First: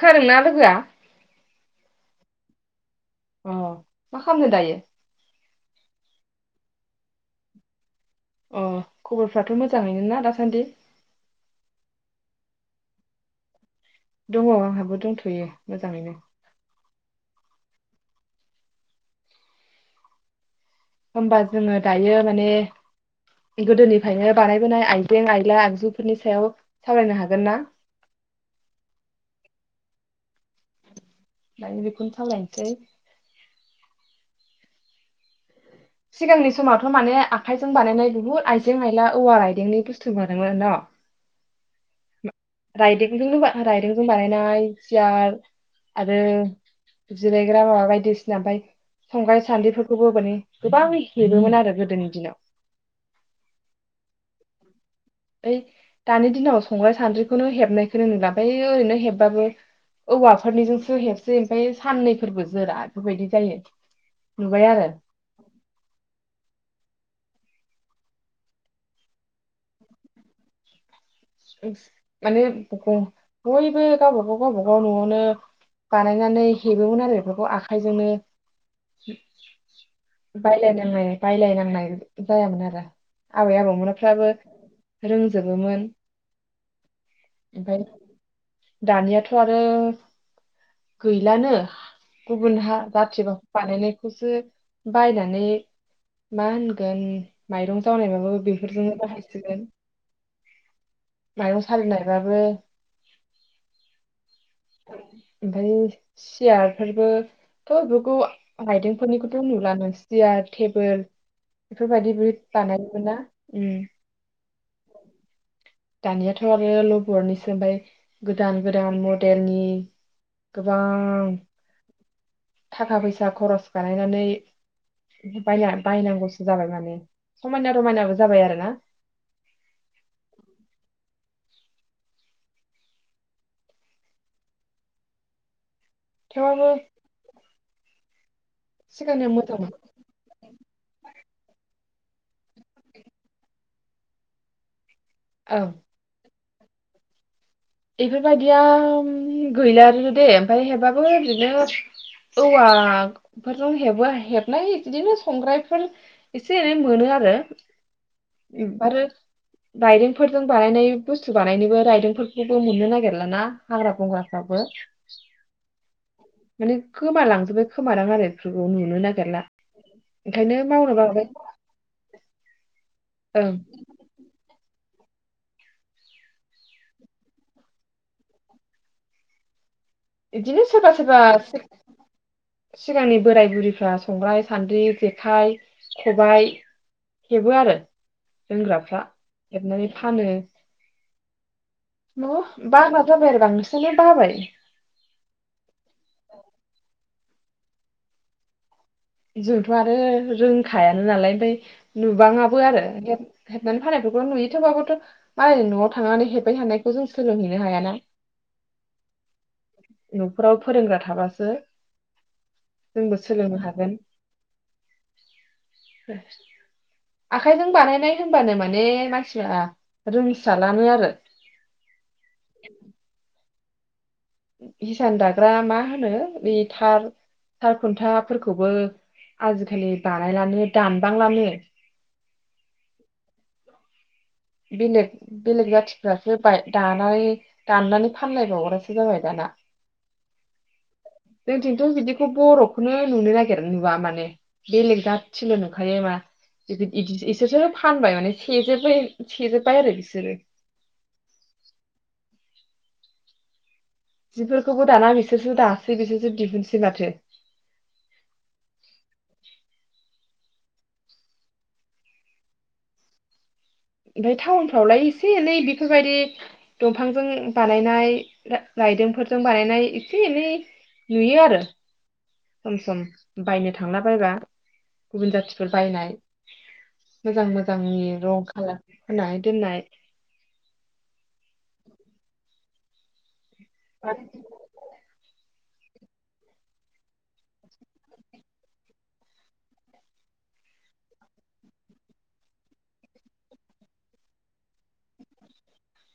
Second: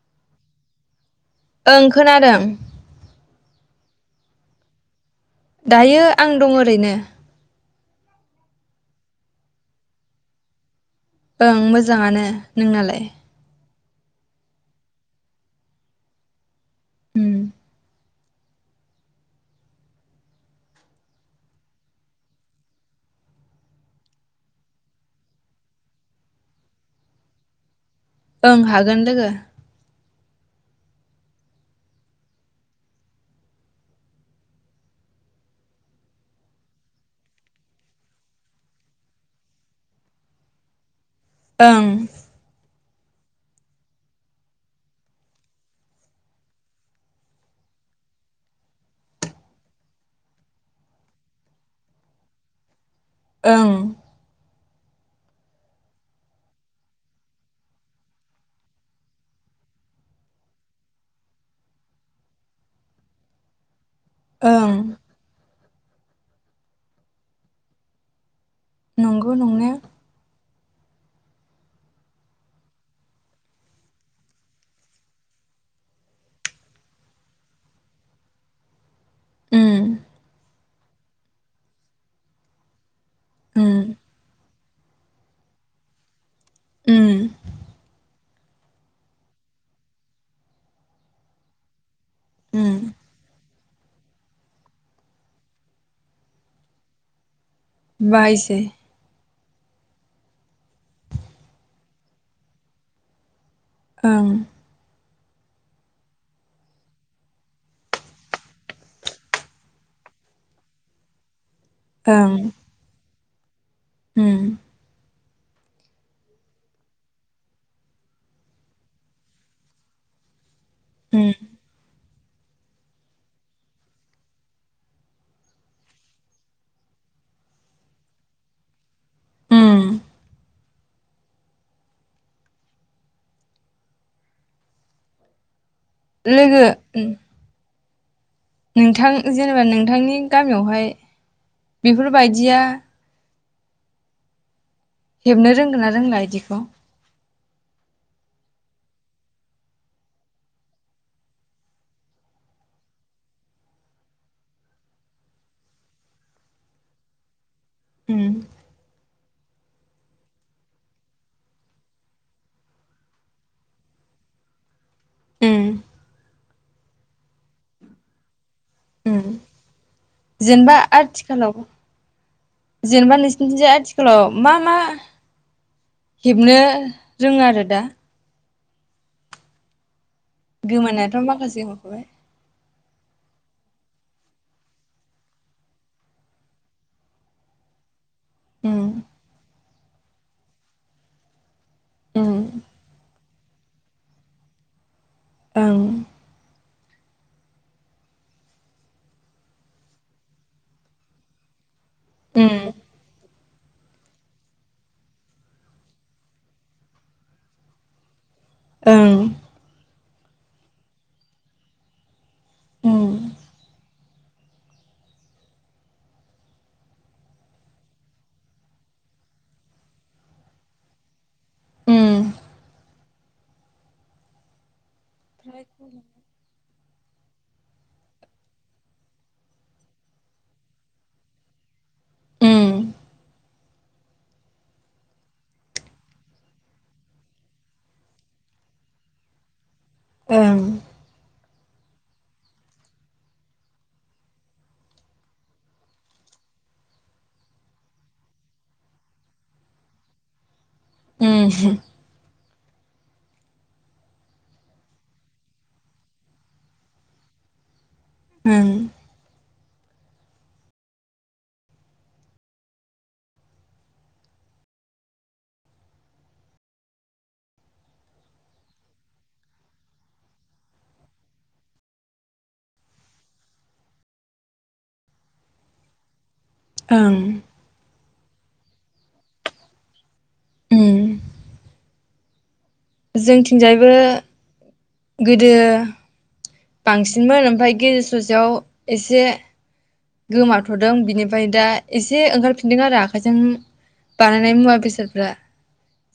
खोनादोंना लोगोआ? ओं खोनादों। अ मा खामनो दायो। दायो आं दं ओरैनो अ खबरफ्राथ मोजाङैनो ना दासान्दि? ओं मोजाङानो नोंनालाय? दङ आंहाबो दंथयो मोजाङैनो। उम होमबा जोङो दायो माने गोदोनिफायनो बानायबोनाय आइजें आयला आगजुफोरनि सायाव सावरायनो हागोन ना। ओं हागोन लोगो। दायो बेखौनो सावरायनोसै। सिगांनि समावथ माने आखाइजों बानायनाय बुहुत आइजें आयला औवा आइदेंनि बुस्थु [unintelligible] ओं बिजोंनो बा राइदोंजों बानायनाय सियार आरो जिरायग्रा माबा बायदिसिना ओमफाय संग्राय सानद्रिफोरखौबो माने गोबां हेबोमोन आरो गोदोनि दिनाव। ओं। ओइ दानि दिनाव संग्राय सान्द्रिखौनो हेबनायखौनो नुला बै ओरैनो हेबबाबो औवाफोरनिजोंसो हेबसै ओमफाय साननैफोरबो जोरा बेफोरबायदि जायो। नुबाय ओं आरो। नंगौ नंनाया। माने बयबो गावबागाव गावबाागाव नआवनो बानायनानै हेबोमोन आरो बेफोरखौ आखाइजोंनो उम बायलायनो नांनाय बायलायनांनाय जायामोन आरो। आबै उम आबौमोनाफ्राबो रों जोबोमोन। उम ओमफाय दानियाथ आरो गैलानो गुबुन उम हा जाथिबाव बानायनायखौसो बायनानै मा होनगोन माइरं जावनायबाबो बाहायसै बेफोरजोंनो बाहाय सिगोन। माइरं सालिनायबाबो। ओं। ओमफय सियार फोरबो थ बेखौ राइदोंफोरनिखौथ नुलानो सियार टेबोल बेफोरबायदिबो ओं बानायोमोन‌ना? उम। उम। दानियाथ आरो लबरनिसो ओमफ्राय गोदान गोदान मडेलनि गोबां उम थाखा फैसा खरस बानायनानै बायना बायनांगौसो जाबाय माने समायना रमायनाबो जाबाय आरो ना। उम लोगो थेवबाबो उम नोंथां सिगांनिया जेनेबा मोजांमोन नोंथांनि गामियावहाय बेफोरबायदिया हेबनो ओं रोंगोना रोंला इदिखो खौ इफोरबायदिया उम गैलानोदे ओमफाय हेब्बाबो बिदिनो औवाफोरजों हेबो हेबनाय बिदिनो संग्रायफोर एसे एनै मोनो उम आरो रायदोंफोरजों बानायनाय बुस्थु बानायनोबो रायदोंफोर जेबो मोननो नागिरलााना हाग्रा बंग्राफ्राबो उम माने गोमालांजोबबाय खोमादां आरो बेफोरखौ नुनो उम नागिरला ओंखायनो जेनेबा मावनो बाबाय आथिखालाव जेनेबा ओं नोंसिथिंजा आथिखालाव मा मा हेबनो रोङो आरो दा। बिदिनो सोरबा गोमानायाथ' सोरबा माखासे हरबाय सिगांनि बोराय बुरिफ्रा संग्राय सान्द्रि जेखाइ खबाइ हेबो आरो उम रोंग्राफ्रा हेबनानै फानो न उम बाग्रा जाबाय आरो बां बाबाय ओं जोंथ आरो रोंखायान नालाय ओमफफ्राय उम नुबाङाबो आ हेबनानै फाननायफोरखौ नुयोथबाबोथ मालै नआव थांनानै हेबबाय हानायखौ जों सोलोंहैनो हायाना ओं नफोराव फोरोंग्रा थाबासो उम जोंबो सोलोंनो हागोन आखाइजों बानायनाय होनबानो माने मानसिफ्रा रोसा लानो आरो [inaudible] उम हिसान दाग्रा मा होनो बे थार थार खुन्थाफोरखौबो आजिखालि बानायलानो दानबांलानो उम बेलेग बेलेग जाथिफ्रासो दानानै दाननानै फानलायबावगासो जाबाय दाना ओं जोंथिथ बिदिखौ बरखौनो नुनो नागिर नुवा माने बेलेग जाथिल नुखायो मा बिसोरसोर फानबाय माने सेजोबबाय सेजोब्बाय आरो बिसोरो उम जिफोरखौबो दाना बिसोरसो दासै बिसोरसो दिहुनसै माथो होम ओमफफ्राय टाउनफ्रावलाय एसे एनै बेफोरबायदि दंफांजों बानायनाय रायदोंफोरजों बानायनाय एसे एनै नुयो आरो सम सम बायनो थांला बायबाय गुबुन जाथिफोर बायनाय ओं मोजां मोजांनि रं खालार फुनानै दोननाय उम जोंथिं थिंजायबो गोदो बांसिनमोन ओमफ्राय गेजेर ससेयाव एसे गोमाथदों बिनिफ्राय दा एसे ओंखारफिनदों आरो आखाइजों बानायनाय मुवा बेसादफ्रा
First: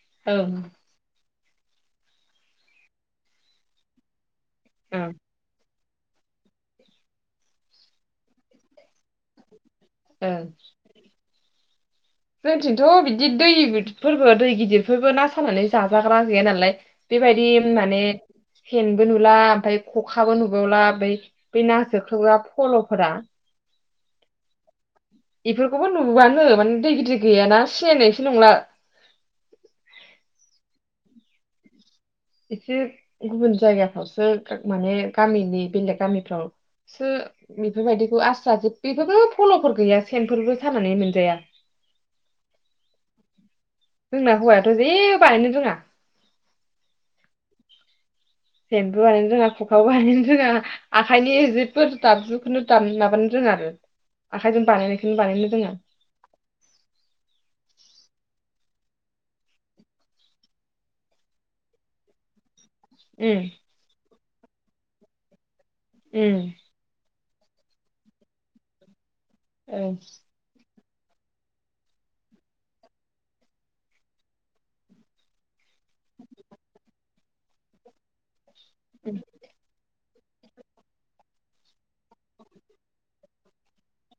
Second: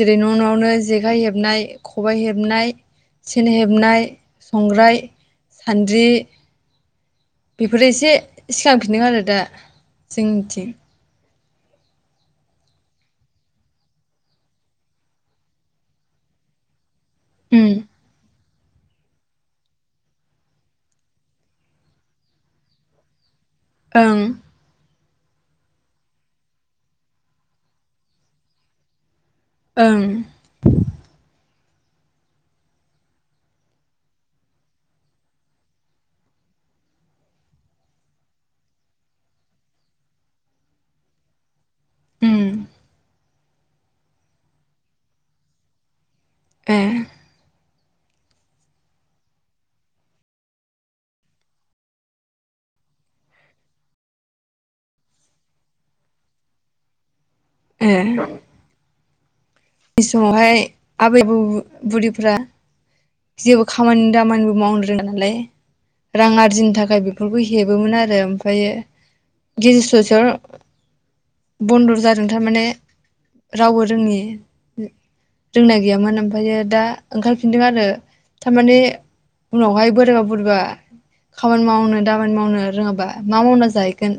जेरै ओं नआवनो जेखाइ हेब हेबनाय खबाय हेबनाय सेन हेबनाय संग्राय ओं सानद्रि बेफोरो एसे इस्लाम बिदिनो आरो दा ओं जोंनिथिं जोंथिंथ' बिदि दैदिरफोरबो दै गिदिरफोरबो ना सानानै जाजाग्रा गैया नालाय बेबायदि उम माने सेनबो नुला ओमफ्राय खखाबो नुबावला ओमफ्राय बे नाजोख्लोबग्रा फल फोरा ओं इफोरखौबो नुबुबानो माने दै गिदिर गैयाना सिनायनायसो नंला। ओं एसे गुबुन जायगाफ्रावसो माने गामिनि बेलेग गामिफ्राव सो बेफोरबायदिखौ आस्रा जे बेफोरबो फलफोर गैया सेनफोरबो सानानै मोनजाया। उम जोंना हौवायाथ' जेबो बानायनो रोङा। ऐ सेनबो बानायनो रोङा खुखाबो बानायनो रोङा आखाइनि जेब्बो दाबजुखौनो दाम माबानो रोङा आरो आखायजों बानायनायखौनो बानायनो रोङा। ऐ जाय समावहाय आबै बु-बु-बुरिफ्रा उम जेबो खामानि दामानिबो मावनो रोंडानालाय रां उम आरजिनो थाखाय बे बेफोरखौ हेबोमोन आरो ओं ओमफायो [unintelligible] बन्दर जादों थारमाने रावबो रोङि रोंनाय गैयामोन ओमफायो दा ओंखारफिनदों आरो थारमाने उम उनावहाय बोराया बुरैबा खामानि मावनो दामानि मावनो रोङाबा मा मावना जाहैगोन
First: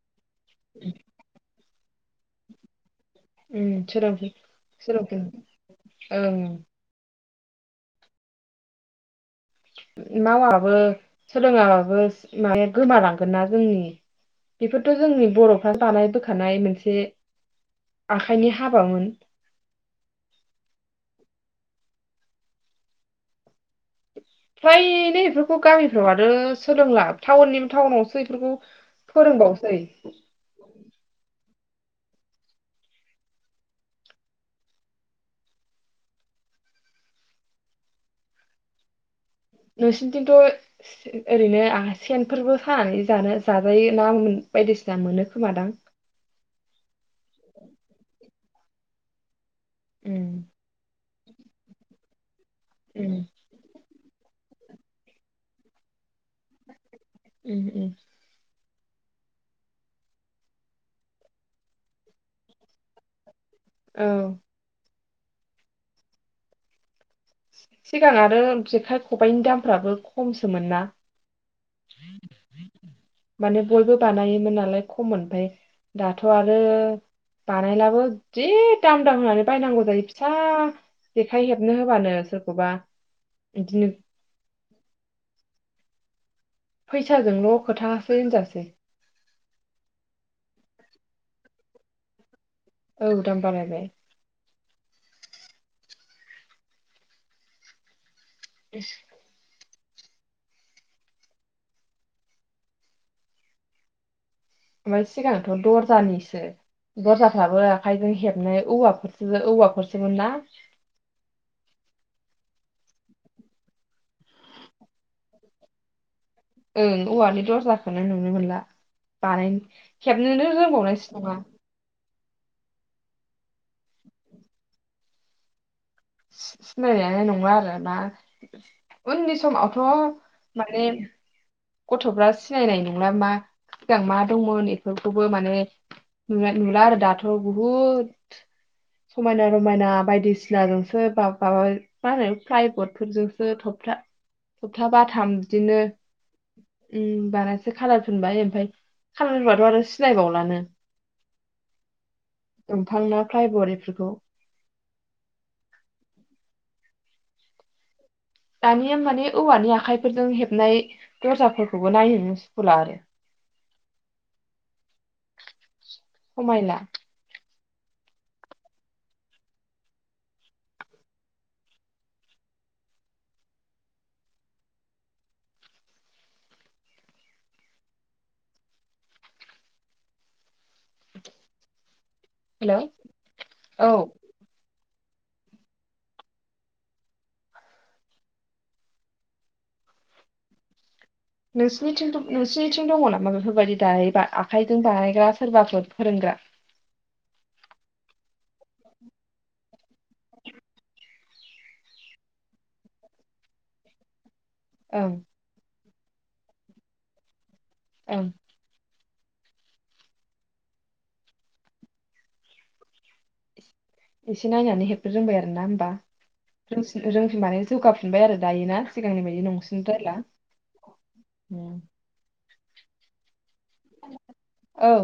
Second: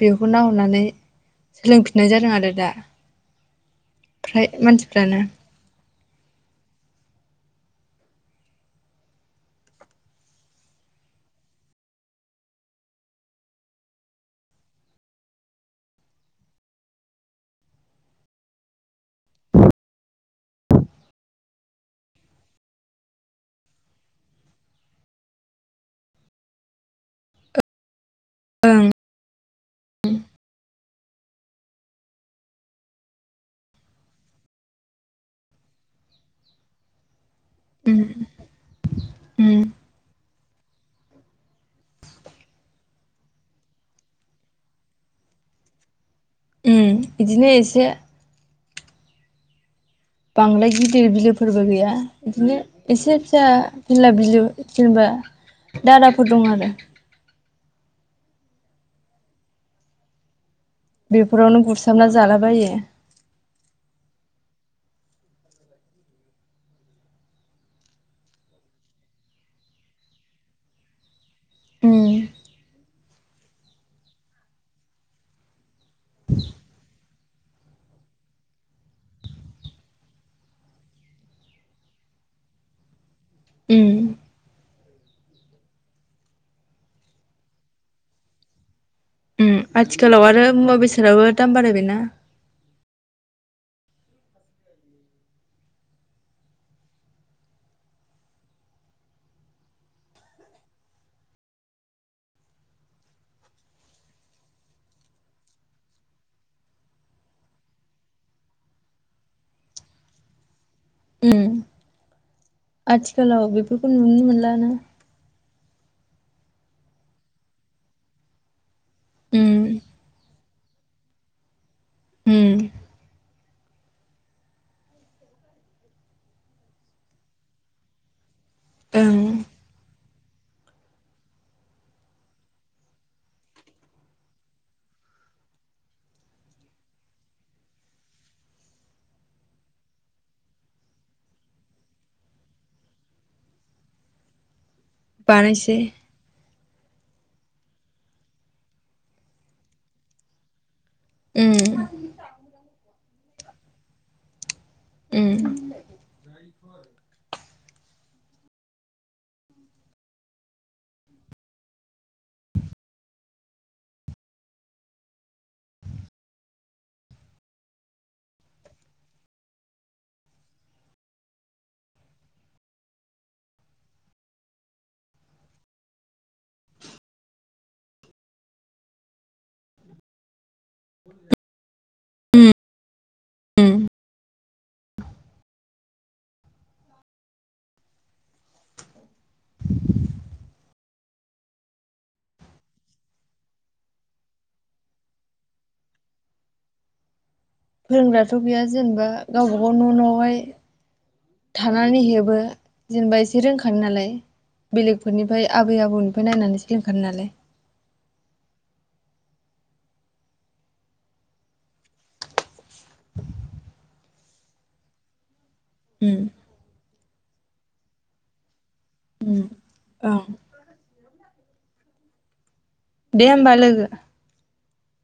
बे उनाव नुनानानै सोलोंफिननाय जादों आरो दा ओमफ्राय मानसि [unintelligible] औ मावाबो सोलोङाबाबो माने गोमालांगोना जोंनि बेफोरथ' जोंनि बर'फ्रा बानाय बोखानाय मोनसे आखाइनि हाबामोन। फ्रायनो बेफोरखौ गामिफ्राव आरो सोलोंला टाउवोननि टाउनावसो बेखौ फोरोंबावसै। उम उम नोंसिनिंथिंथ' ओरैनो आ सेनफोरबो सानानै जानो जाजायो ना बायदिसिना मोनो खोमादां? उम बिदिनो एसे उम बांद्राय गिदिर बिलोफोरबो गैया। बिदिनो एसे उम फिसा बिला बिलो जेनबा दाराफोर दं आरो उम उम बेफोरावनो गुरसाबना जालाबायो। औ सिगां आरो जेखाइ ख'बाइनि दामफ्राबो खमसोमोन ना। उम माने बयबो बानायोमोन नालाय खममोन ओमफाय दाथ आरो बानायलाबो जि दाम दाम होनानै बायनांगौ जायो फिसा जेखाइ हेबनो होबानो सोरखौबा उम बिदिनो फैसाजोंल' खोथासो होनजासै। [unintelligible] आथिखालाव आरो मुवा बेसादाबो दाम बारायबायना। औ दाम बारायबाय। इस ओमफाय सिगांथ' दरजानिसो दरजाफ्राबो आखाइजों हेबनाय औवाफोरजो औवाफोरसोन ना। उम्म आथिखालाव बेफोरखौ नुनो मोनलानो ओं औवानि दरजाखोनो नुनो मोनला। उम बानायनो हेबसेनो रो होबावनायसो नङा उम सि-सिनायनायानो नंला आरो ना ओं उननि समा थ माने गथ'फ्रा सिनायनाय नंला मा सिगां मा दंमोन बेफोरखौबो माने नुनाय नुला आरो दाथ बुहुद समायना रमायना बायदिसिना नु सोरबा बा मा होनो फ्लायबर्ड फोरजोंसो थबथा थबप्ता बाथाम बानायसै बिदिनो उम्म बानायसै खालार फुनबाय ओमफाय खालार फुनबाथ आरो सिनायबावलानो उम्म दंफां ना फ्लायबर्ड एफोरखौ उम दानिया माने औवानि आखाइफोरजों हेबनाय दर्जाफोरखौबो नायनोनो सुखुला आरो समायला [unintelligible] हेल' उम औ नोंसोरनिथिं थ' नोंसोरनिथिं दंङ नामा बेफोरबायदि दायो बा आखाइजों बानायग्रा सोरबाफोर फोरोंग्रा? फोरोंग्राथ गैया जेनेबा गावबागाव न' न' हाय थानानै हेबो जेनेबा एसे रोंखायो नालाय। ओं बेलेगफोरनिफाय आबै आबौनि निफाय नायनानै सोलोंखानाय नालाय औ एसे नायनानै हेबनो रोंबाय आ ना होनबा उम [unintelligible] रोंफिननानै जौगाफिनबाय आरो दायो ना सिगांनि बायदि नंसिन औ द्रायला उम्म दे होमबा लोगो। औ